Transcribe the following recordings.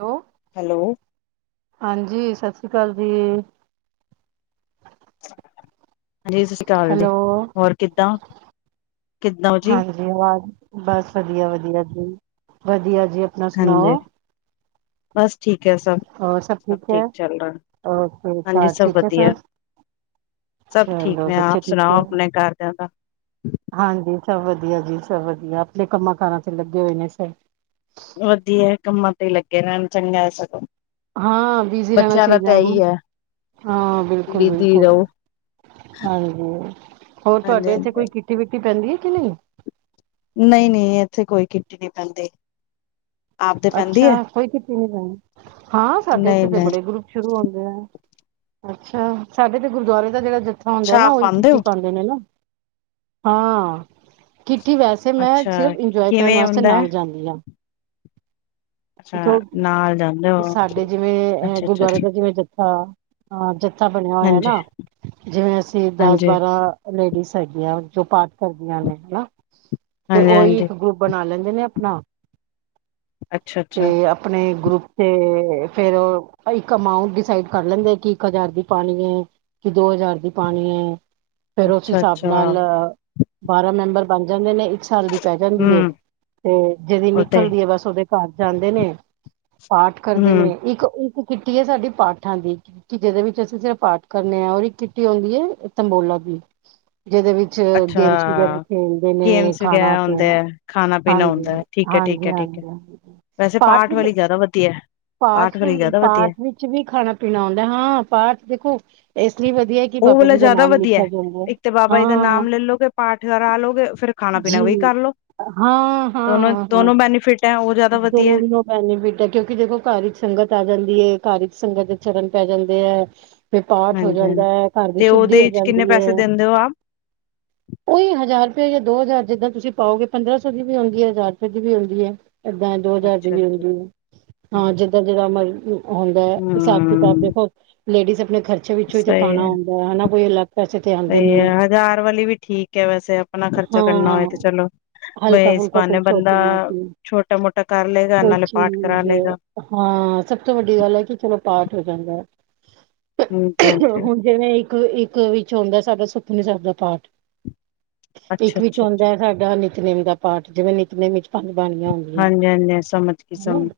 Hello? Hello. ਹਾਂਜੀ, ਸਤਿ ਸ੍ਰੀ ਅਕਾਲ ਜੀ। ਹਾਂਜੀ ਸਤਿ ਸ਼੍ਰੀ ਅਕਾਲ ਜੀ, ਹੈਲੋ ਹੋਰ ਕਿੱਦਾਂ? ਕਿੱਦਾਂ ਹੋ ਜੀ ਹਾਂਜੀ ਆਵਾਜ਼, ਬਸ ਵਧੀਆ-ਵਧੀਆ ਜੀ, ਵਧੀਆ। ਜੀ ਆਪਣਾ ਹਾਂਜੀ ਸੁਣਾਓ। ਬਸ ਠੀਕ। ਠੀਕ ਹੈ ਸਭ ਹੋਰ ਸਭ ਹੈ ਠੀਕ ਚੱਲ ਰਿਹਾ, ਓਕੇ ਹਾਂਜੀ ਘਰ ਸਭ ਠੀਕ ਹੈ ਵਧੀਆ। ਸਭ ਸਭ ਠੀਕ ਚਲੋ ਨੇ, ਬੱਚੇ ਆਪ ਠੀਕ ਸੁਣਾਓ ਹੈ ਆਪਣੇ ਘਰ ਦਿਆ ਦਾ? ਹਾਂਜੀ ਸਭ ਵਧੀਆ ਜੀ ਸਭ ਵਧੀਆ, ਆਪਣੇ ਕੰਮਾਂ ਕਾਰਾਂ ਚ ਲੱਗੇ ਹੋਏ ਨੇ ਸਭ। ਵਧੀਆ ਕੰਮਾਂ ਤੇ ਹੀ ਲੱਗੇ ਰਹਿਣ, ਚੰਗਾ ਹੈ ਸਗੋਂ। ਹਾਂ ਬੀਜੀ ਰਹਿਣਾ ਬੱਚਿਆਂ ਦਾ ਚਾਹੀਦਾ ਤਾਂ ਹੈ ਨਾ, ਇਹੀ ਹਾਂ ਬਿਜੀ ਬਿਲਕੁਲ-ਬਿਲਕੁਲ। ਰਹੋ ਹਾਂਜੀ, ਹੋਰ ਹਾਂਜੀ ਤੁਹਾਡੇ ਇੱਥੇ ਹਾਂਜੀ ਕੋਈ ਕਿੱਟੀ ਵਿਟੀ ਪੈਂਦੀ ਹੈ ਕੇ ਨਹੀਂ? ਨਹੀਂ-ਨਹੀਂ ਇੱਥੇ ਕੋਈ ਕਿੱਟ ਨਹੀਂ ਪੈਂਦੀ। ਆਪਦੇ ਪੈਂਦੀ ਅੱਛਾ ਹੈ ਕੋਈ ਕੀਟੀ ਨੀ ਪੈਣੀ। ਹਾਂ ਸਾਡੇ ਨਹੀਂ ਇੱਥੇ ਤਾਂ ਨਹੀਂ ਬੜੇ ਗਰੁੱਪ ਸ਼ੁਰੂ ਹੁੰਦੇ ਐ। ਅੱਛਾ ਸਾਡੇ ਤੇ ਗੁਰਦੁਆਰੇ ਦਾ ਜਿਹੜਾ ਜੱਥਾ ਹੁੰਦਾ ਅੱਛਾ ਐ, ਨਾ ਆਪ ਉਹੀ ਪਾਉਂਦੇ ਹੋ ਚਿੱਠੀ ਪਾਂਦੇ ਨੇ ਨਾ। ਹਾਂ, ਚਿੱਠੀ ਵੈਸੇ ਮੈਂ ਅੱਛਾ ਸਿਰਫ ਇੰਜੋਏ ਕਰਨ ਕਿਵੇਂ ਵਾਸਤੇ ਹੁੰਦਾ ਹੈ ਨਾਲ ਜਾਂਦੀ ਆ ਅੱਛਾ ਕੇਓ ਨਾਲ ਜਾਂਦੇ ਹੋ ਸਾਡੇ ਜਿਵੇਂ ਅ ਅੱਛਾ ਅੱਛਾ ਗੁਰਦੁਆਰੇ ਅੱਛਾ, ਦਾ ਜਿਵੇਂ ਜੱ ਹਾਂ-ਹਾਂ, ਜਥਾ ਬਣਿਆ ਹੋਇਆ ਹਾਂਜੀ ਨਾ ਜਿਵੇਂ ਅਸੀਂ ਦਸ ਹਾਂਜੀ ਬਾਰਾਂ ਲੇਡੀਜ਼ ਹੈਗੀ ਆ ਜੋ ਪਾਠ ਕਰਦੀਆਂ ਨੇ ਹਨਾ, ਤੇ ਹਾਂਜੀ ਉਹੀ ਹਾਂਜੀ ਇੱਕ ਗਰੁੱਪ ਬਣਾ ਲੈਂ ਦੇ ਨੇ ਆਪਣਾ, ਅੱਛਾ ਅੱਛਾ ਤੇ ਆਪਣੇ ਗਰੁੱਪ ਤੇ ਫੇਰ ਇੱਕ ਅਮਾਊਂਟ ਡਿਸਾਈਡ ਕਰ ਲੈਂਦੇ, ਕਿ ਇੱਕ ਹਜ਼ਾਰ ਦੀ ਪਾਣੀ ਐ। ਕਿ ਦੋ ਹਜ਼ਾਰ ਦੀ ਪਾਣੀ ਐ ਫੇਰ ਉਸ ਅੱਛਾ ਹਿਸਾਬ ਅੱਛਾ ਨਾਲ ਬਾਰਾਂ ਮੈਂਬਰ ਬਣ ਜਾਂਦੇ ਨੇ, ਇੱਕ ਸਾਲ ਦੀ ਪੈ ਜਾਂਦੀ ਏ ਹੂੰ, ਤੇ ਜਿਹਦੀ ਉਤੇ ਨਿਕਲਦੀ ਏ ਬਸ ਉਹਦੇ ਘਰ ਜਾਂਦੇ ਨੇ ਪਾਠ ਕਰਦੇ ਨੇ ਹੂੰ, ਇੱਕ ਉਕ ਕਿਟੀ ਏ ਸਾਡੀ ਪਾਠਾਂ ਦੀ ਕਿ ਜਿਹਦੇ ਵਿੱਚ ਅਸੀਂ ਸਿਰਫ ਪਾਠ ਕਰਨੇ ਆ, ਔਰ ਇਕ ਕਿੱਟੀ ਆਦੀ ਏ ਤਬੋਲਾ ਦੀ [inaudible] ਜਿਹਦੇ ਵਿੱਚ ਅੱਛਾ। ਗੇਮਸ ਵਗੈਰਾ ਖੇਲਦੇ ਨੇ ਗੇਮਸ ਖਾਣਾ ਵਗੈਰਾ ਹੁੰਦੇ ਪੀਣਾ, ਐ, ਖਾਣਾ ਪੀਣਾ ਹਾਂਜੀ ਹੁੰਦਾ ਹਾਂ ਐ, ਠੀਕ ਐ, ਠੀਕ ਐ, ਠੀਕ ਐ। ਹਾਂਜੀ-ਹਾਂਜੀ ਜੀ। ਵੈਸੇ ਪਾਠ ਵਾਲੀ ਜ਼ਿਆਦਾ ਵਧੀਆ ਐ। ਪਾਠ-ਪਾਠ ਵਿੱਚ ਵੀ ਖਾਣਾ ਪੀਣਾ ਆਦਾ ਐ ਹਾਂ ਪਾਠ ਦੇਖੋ ਇਸ ਲਈ ਵਧੀਆ ਕਿ ਉਹ ਬਾਬਾ ਵਾਲਾ ਜੀ ਦਾ ਜ਼ਿਆਦਾ ਨਾਮ ਵਧੀਆ ਐ ਲਿੱਤਾ ਜਾਂਦਾ ਇੱਕ ਤੇ ਬਾਬਾ ਦਾ ਹਾਂ ਨਾਮ ਲੈਲੋਗੇ ਪਾਠ ਕਰਾ ਲੋਗੇ ਫੇਰ ਖਾਣਾ ਪੀਣਾ ਵੀ ਜੀ ਕਰਲੋ। ਹਾਂ, ਹਾਂ, ਹਾਂ, ਹਾਂ ਦੋਨੋ-ਦੋਨੋ ਬੈਨੀਫਿਟ ਐ ਉਹ ਜ਼ਿਆਦਾ ਵਧੀਆ, ਦੋਨੋ ਬੈਨੀਫਿਟ ਐ ਕਿਉਂਕਿ ਦੇਖੋ ਕਰ ਇਕ ਸੰਗਤ ਆ ਜਾਂਦੀ, ਏ ਕਰ ਸੰਗਤ ਦੇ ਚਰਨ ਪੈ ਜਾਂਦੇ ਐ ਵੀ ਪਾਠ ਹੋ ਹਾਂਜੀ ਜਾਂਦਾ ਹਾਂਜੀ। ਐ, ਘਰ ਦੀ ਤੇ ਸ਼ੁੱਧੀ ਉਹਦੇ ਹੋ ਵਿੱਚ ਕਿੰਨੇ ਜਾਂਦੀ ਪੈਸੇ ਐ। ਦਿੰਦੇ ਹੋ ਆਪ? ਉਹੀ ਹਜ਼ਾਰ ਤੇ ਉਹੀ ਓ ਦੋ ਹਜ਼ਾਰ ਜਿੱਦਾਂ ਤੁਸੀਂ ਪਾਓਗੇ, ਪੰਦਰਾਂ ਸੌ ਦੀ ਵੀ ਆਉਂਦੀ ਐ ਹਜ਼ਾਰ ਰੁਪਏ ਦੀ ਵੀ ਆਉਂਦੀ ਐ। ਏਦਾਂ ਦੋ ਹਜ਼ਾਰ ਦੀ ਅੱਛਾ ਵੀ ਅੱਛਾ ਆਦੀ ਐ, ਹਾਂ ਅੱਛਾ, ਜਿੱਦਾਂ-ਜਿਦਾਂ ਮਰ ਹੁੰਦਾ ਹਿਸਾਬ ਕਿਤਾਬ ਹੂੰ। ਦੇਖੋ ਲੇਡੀਜ਼ ਆਪਣੇ ਖਰਚੇ ਵਿੱਚੋਂ ਈ ਤੇ ਪਾਉਣਾ ਹੁੰਦਾ, ਐ ਹਨਾ ਕੋਈ ਅਲੱਗ ਪੈਸੇ ਤੇ ਆਉਂਦੇ ਸਹੀ ਨੀ ਹੈ ਹਜ਼ਾਰ ਵਾਲੀ ਵੀ ਠੀਕ ਐ, ਵੈਸੇ ਆਪਣਾ ਖਰਚਾ ਕਰਨਾ ਹੋਏ ਤੇ ਚਲੋ ਮ ਹੁੜ ਕੋਈ ਛੋਟੀ ਮੋਟੀ ਕਰ ਲਏਗਾ ਕੋਈ ਨਾਲੇ ਪਾਠ ਕਰਾ ਚੀਜ਼ ਲਏਗਾ ਹਾਂ ਸਭ ਤੋਂ ਵੱਡੀ ਗੱਲ ਐ ਕਿ ਚਲੋ ਪ ਪਾਠ ਹੋ ਜਾਂਦਾ, ਹਾਂਜੀ ਹਾਂਜੀ ਹੁਣ ਜਿਵੇਂ ਇੱਕ-ਇੱਕ ਵਿੱਚ ਹੁੰਦਾ, ਸਾਡਾ ਸੁਖਮਨੀ ਸਾਬ ਦਾ ਪਾਠ ਇੱਕ ਅੱਛਾ ਵਿੱਚ ਅੱਛਾ ਅੱਛਾ ਆਉਂਦਾ ਐ, ਸਾਡਾ ਨਿਤਨੇਮ ਦਾ ਪਾਠ, ਜਿਵੇਂ ਨਿਤਨੇਮ ਵਿੱਚ ਪੰਜ ਬਣ ਣੀਆਂ ਹਾਂਜੀ ਹਾਂਜੀ ਸਮਝ ਗਈ ਹਨਾ ਸਮਝ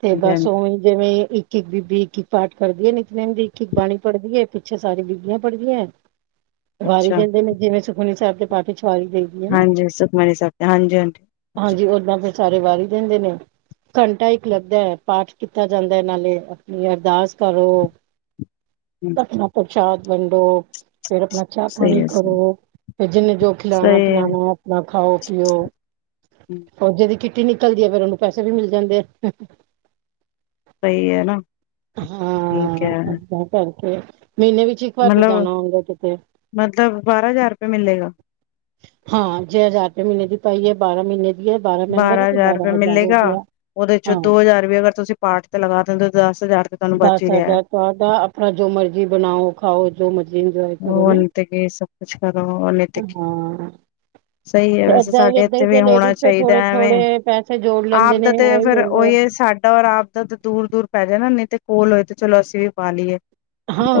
ਤੇ ਹਾਂਜੀ ਬਸ ਹਾਂਜੀ ਉਹੀ ਜਿਵੇਂ ਇੱਕ-ਇੱਕ ਬੀਬੀ ਇੱਕ ਇੱਕ ਪਾਠ [inaudible] ਕਰਦੀ ਐ ਨਿਤਨੇਮ ਦੀ ਇੱਕ-ਇੱਕ ਬਾਣੀ ਪੜ੍ਹਦੀ ਏ ਪਿੱਛੇ ਸਾਰੀ ਬੀਬੀਆਂ ਪੜ੍ਹਦੀਆਂ ਐ। ਵਾਰੀ ਅੱਛਾ ਦਿੰਦੇ ਨੇ, ਜਿਵੇਂ ਸੁਖਮਨੀ ਸਾਹਿਬ ਦੇ ਪਾਠ ਚ ਵਾਰੀ ਦੇ ਦੀ ਐ ਨਾ, ਹਾਂਜੀ ਸੁਖਮਨੀ ਸਾਹਿਬ ਤੇ ਹਾਂਜੀ ਹਾਂਜੀ ਹਾਂਜੀ ਓਦਾਂ ਫੇਰ ਸਾਰੇ ਵਾਰੀ ਦਿੰਦੇ ਨੇ। ਘੰਟਾ ਇੱਕ ਲੱਗਦਾ ਐ, ਪਾਠ ਕੀਤਾ ਜਾਂਦੈ ਨਾਲੇ, ਆਪਨੀ ਅਰਦਾਸ ਕਰੋ। ਹਮ ਆਪਣਾ ਪ੍ਰਸ਼ਾਦ ਵੰਡੋ, ਫਿਰ ਆਪਣਾ ਚਾਹ ਸਹੀ ਪਾਣੀ ਹੈ ਸਹੀ ਕਰੋ। ਫੇਰ ਜਿਹਨੇ ਜੋ ਖਿਲਾਣਾ ਸਹੀ ਹੈ ਪਿਲਾਣਾ, ਆਪਣਾ ਖਾਓ ਪੀਓ, ਉਹ ਜਦੀ ਟੀ ਨਿਕਲਦੀ ਐ ਫਿਰ ਉਹਨੂੰ ਪੈਸੇ ਵੀ ਮਿਲ ਜਾਂਦੇ ਐ। ਸਈ ਏ ਨਾ, ਠੀਕ ਐ। ਤੇ ਮਹੀਨੇ ਵਿੱਚ ਇੱਕ ਵਾਰ ਤੇ ਜਾਨਾ ਹੁੰਦਾ ਕਿਤੇ। ਮਤਲਬ ਬਾਰਾਂ ਹਜ਼ਾਰ ਰੁਪਏ ਮਿਲੇਗਾ ਹਾਂ, ਜੇ ਹਜ਼ਾਰ ਰੁਪਏ ਮਹੀਨੇ ਦੀ ਪਾਈ ਐ, ਬਾਰਾਂ ਮਹੀਨੇ ਵੀਓ ਬਾਰਾਂ ਮੈਂਬਰ ਐ ਤੇ ਬਾਰਾਂ ਹਜ਼ਾਰ ਹੋ ਗਿਆ। ਉਹਦੇ ਵਿੱਚੋਂ ਹਾਂ ਦੋ ਹਜ਼ਾਰ ਵੀ ਅਗਰ ਤੁਸੀਂ ਪਾਠ ਤੇ ਲਗਾ ਦਿੰਦੇ ਓ, ਦਸ ਹਜ਼ਾਰ ਰੁਪਏ ਤੁਹਾਨੂੰ ਬਚ ਈ ਰਿਹਾ। ਮਰਜ਼ੀ ਬਨਾਓ ਖਾਓ ਜੋ ਮਰ ਉਹਨੇ ਤੇ ਕੀ ਸਭ ਕੁਛ ਕਰੋ ਉਹਨੇ ਤੇ [inaudible] ਹਾਂ। ਸਹੀ ਹੈ ਤੇ ਵੈਸੇ ਏਦਾਂ ਈ ਸਾਡੇ ਏਦਾਂ ਈ ਇੱਥੇ ਦੇ ਵੀ ਹੋਣਾ ਲੇਡੀਜ਼ ਫੇਰ ਚਾਹੀਦਾ ਥੋੜੇ ਐਵੇਂ ਥੋੜੇ ਪੈਸੇ ਜੋੜ ਲੈਂਦੇ ਨੇ, ਇਹੀ ਈ ਸਾਡਾ ਔਰ ਆਪ ਦਾ ਤਾਂ ਦੂਰ-ਦੂਰ ਪੈ ਜਾਨਾ ਨਹੀਂ ਤੇ, ਕੋਲ ਹੋਏ ਤੇ ਚਲੋ ਅਸੀਂ ਵੀ ਪਾ ਲਈਏ।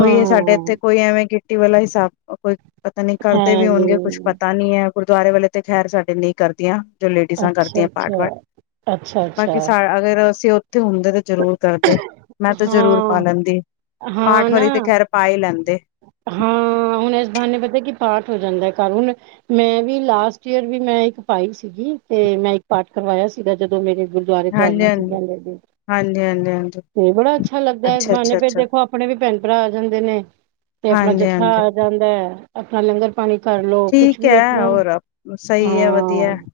ਓਈ ਸਾਡੇ ਇੱਥੇ ਕੋਈ ਐਵੇਂ ਕਿ ਰਟੀ ਵਾਲਾ ਹਿਸਾਬ ਕੋਈ ਪਤਾ ਨੀ ਹੈ ਕਰਦੇ ਵੀ ਨੀ, ਹੋਨਗੇ ਕੁੱਛ ਪਤਾ ਨੀ ਐ। ਗੁਰਦੁਆਰੇ ਵਾਲੇ ਤੇ ਖ਼ੈਰ, ਸਾਡੇ ਨਹੀਂ ਕਰਦੀਆਂ ਜੋ ਲੇਡੀਜ਼ਾਂ ਕਰਦੀਆਂ ਅੱਛਾ-ਅੱਛਾ, ਪਾਟ-ਵਾਟ, ਅੱਛਾ-ਅੱਛਾ, ਬਾਕੀ ਸਾ ਅਗਰ ਸਿ ਹੁੰਦੇ ਤੇ ਜ਼ਰੂਰ ਕਰਦੇ ਮੈਂ ਤਾਂ ਜ਼ਰੂਰ ਪਾ ਹਾਂ, ਲੈਂਦੀ, ਹਾਂ ਪਾਠ ਨਾ, ਵਾਰੀ ਤੇ ਖੈਰ ਪਾ ਹੀ ਲੈਂਦੇ। ਹਾਂ ਹ ਹੁਣ ਇਸ ਬਹਾਨੇ ਪਤਾ ਕਿ ਪਾਠ ਹੋ ਜਾਂਦੈ ਘਰ ਹੁਣ, ਮੈਂ ਵੀ ਲਾਸਟ ਈਅਰ ਵੀ ਮੈਂ ਇੱਕ ਪਾਈ ਸੀਗੀ। ਤੇ ਮੈਂ ਇੱਕ ਪਾਠ ਕਰਵਾਇਆ ਸੀਗਾ, ਜਦੋਂ ਮੇਰੇ ਗੁਰਦੁਆਰੇ ਤੋਂ ਹਾਂਜੀ ਆਈਆਂ ਹਾਂਜੀ ਸੀਗੀਆਂ ਬੀਬੀਆਂ। ਹਾਂਜੀ ਹਾਂਜੀ ਹਾਂਜੀ ਤੇ ਬੜਾ ਅੱਛਾ ਲੱਗਦੈ, ਇਸ ਅੱਛਾ ਬਹਾਨੇ ਅੱਛਾ ਤੇ ਅੱਛਾ ਦੇਖੋ ਆਪਣੇ ਵੀ ਭੈਨ ਭਰਾ ਆ ਜਾਂਦੇ ਨੇ। ਤੇ ਆਪਣਾ ਹਾਂਜੀ ਜੱਥਾ ਆ ਹਾਂਜੀ ਜਾਂਦੈ, ਆਪਣਾ ਲੰਗਰ ਪਾਣੀ ਕਰ ਲਓ ਕੁਛ ਠੀਕ ਵੀ ਐ ਆਪਣਾ ਓਰ, ਸਹੀ ਐ ਵਧੀਆ। ਹਾਂ,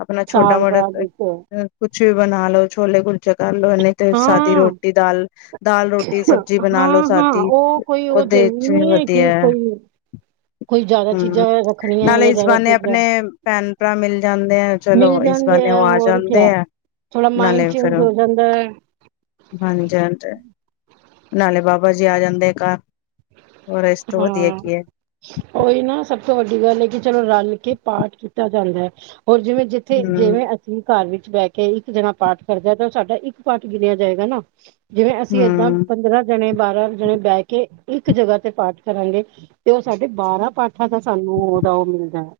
ਆਪਨਾ ਸਾਲ ਛੋਟਾ-ਮੋਟਾ ਬਾਅਦ ਇੱਕ ਕੁਛ ਵੀ ਬਨਾ ਲੋ, ਛੋਲੇ ਕੁਲੇ ਕਰ ਲਓ ਨਹੀਂ ਤੇ, ਸਾਦੀ ਹਾਂ ਰੋਟੀ ਦਾਲ ਦਾਲ ਰੋਟੀ ਸਬਜ਼ੀ ਬਨਾ ਹਾਂ ਲੋੋ ਹਾਂ ਸਾਦੀ, ਉਹ ਕੋਈ ਉਹ ਓਦੇ ਜ਼ਰੂਰੀ ਚ ਨਹੀਂ ਹੈ ਵਧੀਆ ਕਿ ਐ। [unintelligible] ਹਮ, ਚੀਜ਼ਾਂ ਰੱਖਣੀਆਂ ਨਾਲੇ ਜਾਂ ਇਸ ਜ਼ਿਆਦਾ ਬਹਾਨੇ ਚੀਜ਼ਾਂ ਆਪਨੇ ਭੈਨ ਭਰਾ ਮਿਲ ਜਾਂਦੇ ਆ, ਮਿਲ ਚਲੋ ਇਸ ਜਾਂਦੇ ਬਾਨੇ ਉਹ ਆ ਹੋਰ ਜਾਂਦੇ ਕਿਆ ਐ। ਥੋੜਾ ਮਾਈੰਡ ਚੇਂਜ ਹੋ ਜਾਂਦੈ। ਹਾਂਜੀ ਹਾਂਜੀ, ਨਾਲੇ ਬਾਬਾ ਜੀ ਆ ਜਾਂਦੇ ਘ ਹੋਰ ਇਸ ਤੋਂ ਵਧੀਆ ਹਾਂ ਕੀ ਐ? ਉਹੀ ਨਾ ਸਭ ਤੋਂ ਵੱਡੀ ਗੱਲ ਏ, ਕਿ ਚਲੋ ਰਲ ਕੇ ਪਾਠ ਕੀਤਾ ਜਾਂਦਾ ਐ। ਹੋਰ ਜਿਵੇਂ ਜਿੱਥੇ ਹਮ ਜਿਵੇਂ ਅਸੀਂ ਘਰ ਵਿੱਚ ਬਹਿ ਕੇ ਇੱਕ ਜਣਾ ਪਾਠ ਕਰਦਾ ਤੇ, ਉਹ ਸਾਡਾ ਇੱਕ ਪਾਠ ਗਿਣਿਆ ਜਾਏਗਾ ਨਾ ਜਿਵੇਂ ਅਸੀਂ ਏਦਾਂ ਹਮ ਪੰਦਰਾਂ ਜਣੇ, ਬਾਰਾਂ ਜਣੇ ਬਹਿ ਕੇ, ਇੱਕ ਜਗ੍ਹਾ ਪਾਠ ਕਰਾਂਗੇ, ਤੇ ਉਹ ਸਾਡੇ ਬਾਰਾਂ ਪਾਠਾਂ ਦਾ ਸਾਨੂੰ ਉਹਦਾ ਉਹ ਮਿਲ ਜਾਣਾ।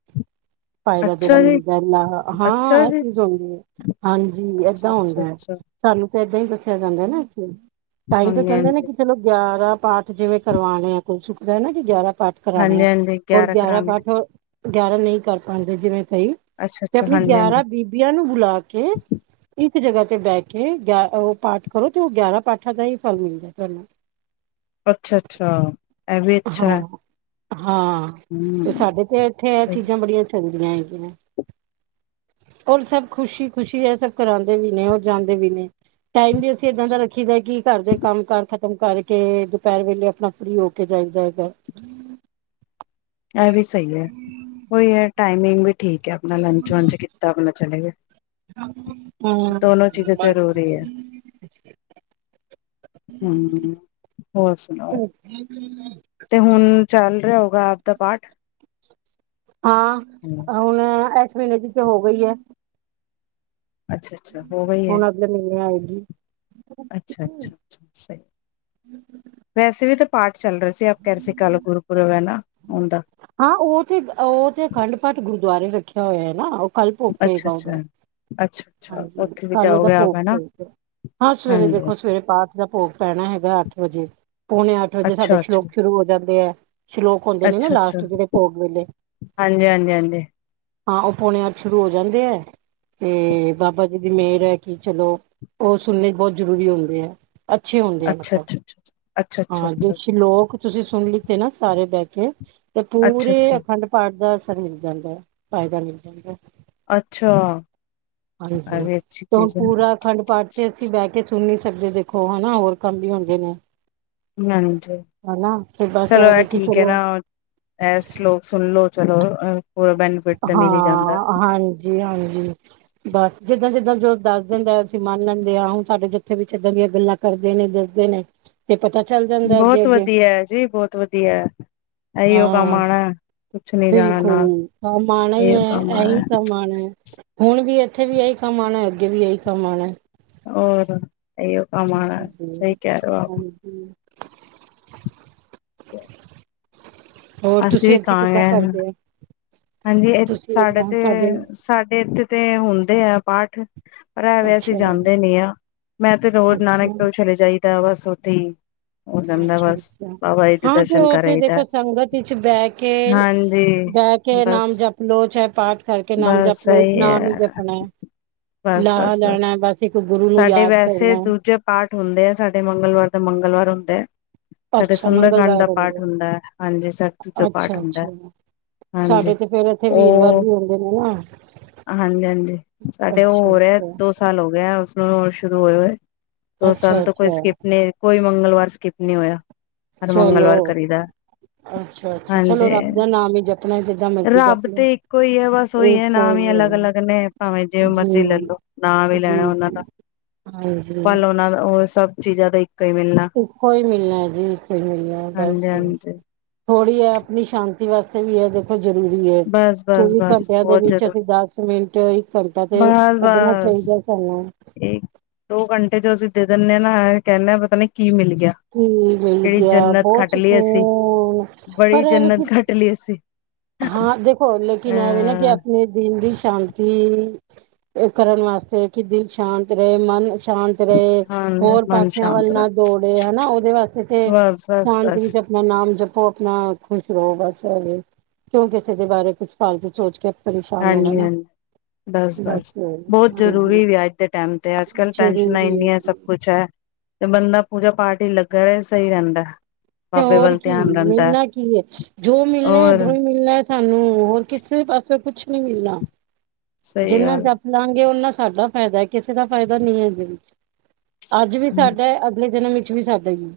ਫਾਇਦਾ ਜਿਹੜਾ ਅੱਛਾ ਜੀ ਮਿਲਦਾ, ਅੱਛਾ ਹਾਂ ਇਹ ਜੀ ਚੀਜ਼ ਹੁੰਦੀ ਹੈ। ਹਾਂਜੀ ਏਦਾਂ ਅੱਛਾ ਅੱਛਾ ਹੁੰਦਾ ਐ, ਅੱਛਾ ਸਾਨੂੰ ਏਦਾਂ ਹੀ ਦੱਸਿਆ ਜਾਂਦਾ ਨਾ ਕਿ, ਤਾਂ ਹੀ ਤੇ ਹਾਂਜੀ ਕਹਿੰਦੇ ਨੇ ਹਾਂਜੀ ਕਿ ਗਿਆਰਾਂ ਪਾਠ ਜਿਵੇਂ ਕਰਵਾਣੇ ਆ। ਸੁੁਖਦਾ ਨਾ ਕਿ ਗਿਆਰਾਂ ਪਾਠ ਕਰਾਣੇ ਹਾਂਜੀ ਐ, ਹਾਂਜੀ ਹੋਰ ਗਿਆਰਾਂ ਕਰਾਣੇ ਪਾਠ ਗਿਆਰਾਂ ਨਹੀਂ ਕਰ ਪਾਉਂਦੇ ਜਿਵੇਂ ਅੱਛਾ ਤੇ ਅੱਛਾ ਆਪਣੀ ਹਾਂਜੀ ਹਾਂਜੀ ਗਿਆਰਾਂ ਬੀਬੀਆਂ ਨੂੰ ਬੁਲਾ ਕੇ। ਇੱਕ ਜਗ੍ਹਾ ਤੇ ਬਹਿ ਕੇ ਉਹ ਪਾਠ ਕਰੋ ਤੇ ਉਹ ਗਿਆਰਾਂ ਪਾਠਾਂ ਦਾ ਹੀ ਫਲ ਮਿਲਦਾ ਤੁਹਾਨੂੰ। ਅੱਛਾ ਅੱਛਾ ਇਹ ਵੀ ਅੱਛਾ ਹੈ। ਹਾਂ ਹਾਂ ਤੇ ਹੂੰ ਸਾਡੇ ਤੇ ਇੱਥੇ ਇਹ ਸਹੀ ਚੀਜ਼ਾਂ ਬੜੀਆਂ ਚੱਲਦੀਆਂ ਹੈਗੀਆਂ। ਹੋਰ ਸਭ ਖੁਸ਼ੀ ਖੁਸ਼ੀ ਇਹ ਸਭ ਕਰਾਉਂਦੇ ਵੀ ਨੇ ਹੋਰ ਜਾਂਦੇ ਵੀ ਨੇ। ਟਾਈਮ ਵੀ ਅਸੀਂ ਏਦਾਂ ਦਾ ਰੱਖੀ ਦਾ ਕਿ ਘਰ ਦੇ ਕੰਮ ਕਾਰ ਖ਼ਤਮ ਕਰਕੇ ਦੁਪਹਿਰ ਵੇਲੇ ਆਪਣਾ ਫਰੀ। ਜਾਈਦਾ ਹੈਗਾ। ਇਹ ਵੀ ਸਹੀ ਹੈ ਉਹੀ ਹੈ ਟਾਈਮਿੰਗ ਵੀ। ਠੀਕ ਹੈ ਆਪਣਾ ਲੰਚ ਵੰਚ ਕੀਤਾ ਆਪਣਾ ਚਲੇ ਗਏ। ਦੋਨੋ ਚੀਜ਼ਾਂ ਜ਼ਰੂਰੀ ਹਮ ਹਮ ਹੋਰ ਸੁਣਾਓ ਤੇ ਹੁਣ। ਚੱਲ ਰਿਹਾ ਹੋਗਾ ਆਪ ਦਾ ਪਾਠ। ਹਾਂ ਹੁਣ ਇਸ ਮਹੀਨੇ ਦੀ ਤੇ ਹੋ ਗਈ ਹੈ। ਅੱਛਾ ਅੱਛਾ ਹੋ ਗਈ ਹੈ। ਹੁਣ ਅਗਲੇ ਮਹੀਨੇ ਆਏਗੀ ਅੱਛਾ ਅੱਛਾ ਅੱਛਾ ਵੈਸੇ ਵੀ ਤਾਂ। ਪਾਠ ਚੱਲ ਰਹੇ ਸੀ ਆਪ ਕਹਿ ਰਹੇ ਸੀ ਕੱਲ ਗੁਰਪੁਰਬ ਹੈ ਨਾ ਓਂਦਾ। ਹਾਂ ਉਹ ਤੇ ਉਹ ਤੇ ਅਖੰਡ ਪਾਠ ਗੁਰਦੁਆਰੇ ਰੱਖਿਆ ਹੋਇਆ ਹੈ ਨਾ। ਕੱਲ ਭੋਗ ਪਏਗਾ ਉਹਦਾ। ਅੱਛਾ-ਅੱਛਾ ਅੱਛਾ-ਅੱਛਾ ਹਾਂਜੀ ਉੱਥੇ ਵੀ ਕੱਲ ਉਹਦਾ ਜਾਓਗੇ ਆਪ ਭੋਗ ਹਨਾ ਪਏਗਾ ਹਾਂ ਸਵੇਰੇ ਹਾਂਜੀ ਦੇਖੋ ਸਵੇਰੇ ਪਾ। ਦਾ ਭੋਗ ਪੈਣਾ ਹੈਗਾ ਅੱਠ ਵਜੇ ਪੋਣੇ ਅੱਠ ਵਜੇ ਸਾਡੇ ਅੱਛਾ-ਅੱਛਾ ਸ਼ਲੋਕ ਸ਼ੁਰੂ ਹੋ ਜਾਂਦੇ ਹੈ। ਸ਼ਲੋਕ ਹੁੰਦੇ ਨੇ ਨਾ ਅੱਛਾ-ਅੱਛਾ ਲਾਸਟ ਜਿਹੜੇ ਭੋਗ ਵੇਲੇ। ਹਾਂਜੀ-ਹਾਂਜੀ-ਹਾਂਜੀ ਹਾਂ ਉਹ ਪੋਣੇ ਅੱਠ ਸ਼ੁਰੂ ਹੋ ਜਾਂਦੇ ਹੈ ਤੇ। ਬਾਬਾ ਜੀ ਦੀ ਮੇਹਰ ਹੈ ਕਿ ਚਲੋ ਉਹ ਸੁਣਨੇ ਬਹੁਤ ਜ਼ਰੂਰੀ ਹੁੰਦੇ ਹੈ। ਅੱਛੇ ਹੁੰਦੇ ਆ ਮਤਲਬ ਅੱਛਾ-ਅੱਛਾ-ਅੱਛਾ ਹਾਂ ਤੇ ਅੱਛਾ-ਅੱਛਾ-ਅੱਛਾ ਅਸੀਂ ਲੋਕ। ਤੁਸੀਂ ਸੁਣ ਲਿੱਤੇ ਨਾ ਸਾਰੇ ਬਹਿ ਕੇ ਤੇ ਪੂਰੇ ਅੱਛਾ-ਅੱਛਾ, ਅਖੰਡ ਪਾਠ ਦਾ। ਮਿਲ ਜਾਂਦਾ ਫਾਇਦਾ ਮਿਲ ਜਾਂਦਾ ਹੈ। ਅੱਛਾ। ਹਾਂਜੀ ਐ ਵੀ ਅੱਛੀ ਤੇ ਹੁਣ ਚੀਜ਼ ਐ, ਪੂਰਾ ਅਖੰਡ ਪਾਠ ਤੇ ਅਸੀਂ ਬਹਿ ਕੇ ਸੁਣ ਨਹੀਂ। ਸਕਦੇ ਦੇਖੋ ਹਨਾ। ਹੋਰ ਕੰਮ ਵੀ ਹੁੰਦੇ ਨੇ। ਹਾਂਜੀ ਹਨਾ ਤੇ ਬਸ ਚਲੋ ਇਹ ਐਵੇ ਕਿ ਠੀਕ ਹੈ ਚਲੋ ਨਾ ਐ ਸਲੋਕ ਸੁਣਲੋ। ਚਲੋ ਅਹ। ਹਾਂ ਹਾਂਜੀ ਹਾਂਜੀ ਬਸ। ਜਿੱਦਾਂ ਜਿੱਦਾਂ ਜੋ ਦੱਸ ਦਿੰਦਾ ਅਸੀਂ ਮੰਨ ਲੈਂਦੇ ਹਾਂ ਹੁਣ ਸਾਡੇ ਜਿੱਥੇ ਵੀ ਇੱਦਾਂ ਦੀਆਂ ਗੱਲਾਂ ਕਰਦੇ ਨੇ ਦੱਸਦੇ ਨੇ ਤੇ। ਪਤਾ ਚੱਲ ਜਾਂਦਾ ਅੱਗੇ ਬਹੁਤ ਅੱਗੇ ਵਧੀਆ ਜੀ ਬਹੁਤ ਵਧੀਆ ਹੈ। ਇਹੀ ਉਹ ਕੰਮ ਹਾਂ ਆਉਣਾ ਕੁਛ ਨੀ ਜਾਣਾ ਨਾਲ। ਕਮਾਉਣਾ ਹੀ ਏਈਓ ਕੰਮ ਹੈ ਆਣਾ ਇਹੀ ਕਮਾਉਣਾ ਹੁਣ। ਹੁਣ ਵੀ ਇੱਥੇ ਵੀ ਇਹੀ ਕੰਮ ਆਉਣਾ ਅੱਗੇ ਵੀ ਇਹੀ ਕੰਮ ਆਉਣਾ ਹੈ। ਹੋਰ ਇਹੀਕੰਮ ਆਉਣਾ ਸਹੀ ਹਾਂਜੀ ਕਹਿ ਰਹੇ ਹੋ। ਹਾਂਜੀ [unintelligible] ਹੋਰ ਅਸੀਂ ਤੁਸੀਂ ਵੀ ਇੱਥੇ ਕਿੱਦਾਂ ਕਹਾਂਗੇ ਕਰਦੇ। ਹਾਂਜੀ ਤੁਸੀਂ ਸਾਡੇ ਏਦਾਂ ਤੇ ਤੁਹਾਡੇ ਸਾਡੇ ਇੱਥੇ ਤੇ ਹੁੰਦੇ ਆ ਪਾਠ। ਪਰ ਐਵੇਂ ਅਸੀਂ ਅੱਛਾ ਜਾਂਦੇ ਨਹੀਂ ਹਾ। ਮੈਂ ਤੇ ਰੋਜ਼ ਅੱਛਾ ਨਾਨਕੇ ਘਰ ਚਲੇ ਜਾਈਦਾ ਬਸ ਉੱਥੇ ਹੀ। ਅੱਛਾ ਅੱਛਾ ਹਾਂ ਤੇ ਦਰਸ਼ਨ ਕਰ ਉਥੇ ਆਈ ਦਾ ਦੇਖੋ ਸੰਗਤ ਵਿੱਚ ਬੈਠ ਕੇ। ਹਾਂਜੀ ਬੈਠ ਕੇ ਬਸ ਨਾਮ ਜਪ ਲਓ, ਚਾਹੇ ਪਾਠ ਕਰਕੇ ਨਾਮ ਬਸ ਜਪ ਲੋ, ਸਹੀ ਨਾਮ ਹੀ ਹੈ ਜਪਣਾ ਹੈ। ਬਸ ਲਾਹਾ ਬਸ ਬਸ ਲੈਣਾ ਹੈ, ਇੱਕ ਗੁਰੂ ਨੂੰ ਸਾਡੇ ਯਾਦ ਵੈਸੇ ਕਰਨਾ ਹੈ ਦੂਜੇ ਪਾਠ ਹੁੰਦੇ ਆ ਸਾਡੇ ਮੰਗਲਵਾਰ ਦਾ ਮੰਗਲਵਾਰ। ਹੁੰਦਾ ਹੈ। ਸਾਡੇ ਅੱਛਾ ਸੁੰਦਰਕਾਂਡ ਮੰਗਲਵਾਰ ਦਾ ਹੁੰਦੇ ਪਾਠ ਹੁੰਦਾ ਹੈ ਹਾਂਜੀ ਸ਼ਗਤ ਆ। ਜੋੋਂ ਪਾਠ ਅੱਛਾ ਹੁੰਦਾ ਅੱਛਾ ਹੈ। ਸਾਡੇ ਤੇ ਫੇਰ ਇੱਥੇ ਵੀਰਵਾਰ ਵੀ ਹੁੰਦੇ ਨੇ ਨਾ। ਹਾਂਜੀ-ਹਾਂਜੀ ਸਾਡੇ ਉਹ ਅੱਛਾ ਹੋਰ ਰਿਹਾ ਹੈ, ਅੱਛਾ ਦੋ ਸਾਲ ਹੋ ਗਿਆ। ਉਸ ਨੂੰ ਸ਼ੁਰੂ ਹੋਏ ਹੋਏ, ਦੋ ਸਾਲ ਅੱਛਾ ਤੋਂ ਕੋਈ ਅੱਛਾ ਸਕਿਪ ਨਹੀਂ ਕੋਈ ਮੰਗਲਵਾਰ ਸਕਿਪ ਨਹੀਂ ਹੋਇਆ। ਹਰ ਚਲੋ ਮੰਗਲਵਾਰ ਕਰੀਦਾ ਅੱਛਾ-ਅੱਛਾ ਚਲੋ ਹਾਂਜੀ ਰੱਬ ਦਾ ਨਾਮ ਹੀ ਜਪਣਾ ਤੇ। ਰੱਬ ਤੇ ਇੱਕੋ ਹੀ ਹੈ ਬਸ ਉਹੀ ਹੈ ਨਾਮ ਹੀ ਕੋਈ ਹੈ ਅਲੱਗ-ਅਲੱਗ ਨੇ ਭਾਵੇਂ ਜਿਵੇਂ ਜੀ ਮਰਜੀ ਲੈਲੋ। ਨਾ ਹੀ ਜੀ ਲੈਣਾ ਹੁੰਦਾ ਜੀ, ਨਾ। ਹਾਂਜੀ। ਬਸ ਸਭ ਚੀਜ਼ਾਂ ਦਾ। ਹੀ ਮਿਲਣਾ ਇੱਕੋ ਹੀ ਮਿਲਣਾ ਜੀ ਇੱਕੋ ਹੀ ਮਿਲਣਾ ਹਾਂਜੀ ਬਸ ਹੀ ਹਾਂਜੀ ਥੋੜ੍ਹੀ ਹੈ, ਆਪਣੀ ਸ਼ਾਂਤੀ। ਵਾਸਤੇ ਵੀ ਇਹ ਦੇਖੋ ਜਰੂਰੀ ਹੈ, ਬਸ ਬਸ ਚੌਵੀ ਬਸ ਘੰਟਿਆਂ ਦੇ ਵਿੱਚ ਅਸੀਂ ਦਸ ਮਿੰਟ। ਘੰਟਾ ਤੇ ਕੱਢਣਾ ਬਸ-ਬਸ ਚਾਹੀਦਾ ਸਾਨੂੰ। ਇੱਕ ਦੋ ਘੰਟੇ ਜੋ ਅਸੀਂ ਦੇ। ਦਿੰਨੇ ਆ ਨਾ ਕਹਿੰਦੇ ਪਤਾ ਨਹੀ ਕੀ ਮਿਲ। ਗਿਆ ਹੂੰ-ਹੂੰ, ਮਿਲ ਕਿਹੜੀ ਗਿਆ ਜੰਨਤ ਬਹੁਤ ਖੱਟ ਲਈ ਅਸੀਂ ਸਕੂਨ ਪਰ ਬੜੀ ਐਵੇਂ ਕਿ। ਜੰਨਤ ਖੱਟ ਲਈ ਅਸੀਂ ਹਾਂ ਦੇਖੋ ਲੇਕਿਨ ਇਹਵੇਂ ਨਾ ਕਿ, ਅਹ ਆਪਣੇ ਦਿਲ ਦੀ ਸ਼ਾਂਤੀ। ਕਰਨ ਵਾਸਤੇ ਕਿ ਦਿਲ ਸ਼ਾਂਤ ਰਹੇ ਮਨ। ਸ਼ਾਂਤ ਰਹੇ ਹਾਂ ਹੋਰ ਮਨ ਪਾਸਿਆਂ ਸ਼ਾਂਤ ਵੱਲ ਰਹਿ, ਨਾ ਦੌੜੇ ਹਨਾ ਉਹਦੇ ਵਾਸਤੇ ਤੇ। ਬਸ ਬਸ ਸ਼ਾਂਤ ਬਸ ਵਿੱਚ ਆਪਣਾ ਨਾਮ ਜਪੋ। ਉਹ ਆਪਣਾ ਖੁਸ਼ ਰਹੋਗਾ, ਬਸ ਇਹ ਕਿਉਂ ਕਿਸੇ ਦੇ ਬਾਰੇ ਕੁਛ ਫਾਲਤੂ ਸੋਚ ਕੇ। ਪਰੇਸ਼ਾਨ ਹੋਣਾ ਹਾਂਜੀ ਨਾ। ਹਾਂਜੀ ਬਸ ਬਸ ਬਹੁਤ ਹਾਂਜੀ ਜ਼ਰੂਰੀ ਵੀ ਅੱਜ ਦੇ ਟੈਮ ਤੇ ਅੱਜ-ਕੱਲ੍ਹ ਟੈਂਸ਼ਨਾਂ ਜ਼ਰੂਰੀ ਹੈ ਇੰਨੀਆਂ ਸਭ ਜੀ ਕੁੱਛ ਹੈ। ਤੇ ਬੰਦਾ ਪੂਜਾ ਪਾਠ ਵਿਚ ਲੱਗਾ ਰਹੇ ਸਹੀ ਰਹਿੰਦਾ। ਬਾਬੇ ਹੋਰ ਵੱਲ ਕੀ ਧਿਆਨ ਰਹਿੰਦਾ ਮਿਲਣਾ ਕੀ ਹੈ, ਜੋ ਮਿਲਣਾ ਹੋਰ ਉੱਧਰੋਂ ਹੀ ਮਿਲਣਾ ਹੈ ਸਾਨੂੰ ਹੋਰ ਕਿਥ ਕਿਸੇ ਪਾਸੇ ਕੁਛ ਨੀ ਮਿਲਣਾ ਸਹੀ ਜਿੰਨਾ ਗੱਲ ਜਪ ਲਾਂਗੇ ਉਹਨਾਂ ਸਾਡਾ ਫਾਇਦਾ ਹੈ, ਕਿਸੇ ਦਾ ਫਾਇਦਾ ਨਹੀਂ ਹੈ ਇਹਦੇ ਵਿੱਚ ਅੱਜ ਵੀ ਸਾਡਾ ਅਗਲੇ ਜਨਮ ਵਿੱਚ ਵੀ ਸਾਡਾ ਹੋ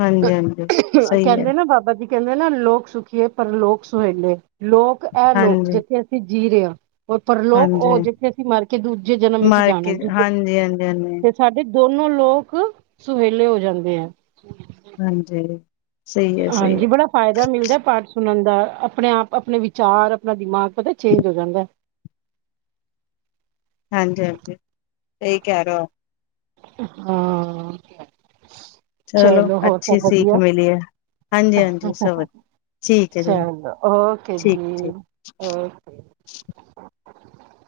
ਹਾਂਜੀ ਹਾਂਜੀ ਸਹੀ ਹੈ ਕਹਿੰਦੇ ਨਾ ਬਾਬਾ ਜਾ। ਕਹਿੰਦੇ ਨਾ ਲੋਕ ਸੁਖੀਏ ਪਰ ਲੋਕ ਸੁਹੇਲੇ ਲੋਕ ਇਹ ਲੋਕ ਹਾਂਜੀ ਜਿੱਥੇ ਅਸੀਂ ਜੀ ਰਹੇ ਹਾਂ। ਪਰਲੋਕ ਉਹ ਹਾਂਜੀ ਜਿੱਥੇ ਅਸੀਂ ਮਰ ਕੇ ਦੂਜੇ ਜਨਮ ਵਿੱਚ ਜਾਣਾ ਮਾਰਕੀਟ ਦੂਜੇ, ਹਾਂਜੀ ਹਾਂਜੀ ਹਾਂਜੀ ਤੇ ਸਾਡੇ ਦੋਨੋ ਲੋਕ ਸੁਹੇਲੇ ਹੋ ਜਾਂਦੇ ਐ। ਹਾਂਜੀ, ਸਹੀ ਹੈ ਸਹੀ ਹਾਂਜੀ, ਹੈ ਬੜਾ ਫ਼ਾਇਦਾ ਮਿਲਦਾ ਪਾਠ ਸੁਣਨ ਦਾ ਦਾ ਆਪਣੇ ਆਪ ਆਪਣੇ ਵਿਚਾਰ ਆਪਣਾ ਦਿਮਾਗ ਪਤਾ ਚੇਂਜ ਹੋ ਜਾਂਦਾ। [unintelligible] ਹਾਂਜੀ-ਹਾਂਜੀ, ਸਹੀ ਕਹਿ ਰੋ ਆਪ? ਹਾਂ, ਚਲੋ ਹੋਰ ਅੱਛੀ ਸਭ ਸੀਖ ਵਧੀਆ ਮਿਲੀ ਹੈ, ਹਾਂਜੀ-ਹਾਂਜੀ ਸਭ ਵਧੀਆ। ਚਲੋ ਓਕੇ ਜੀ ਠੀਕ ਓਕੇ,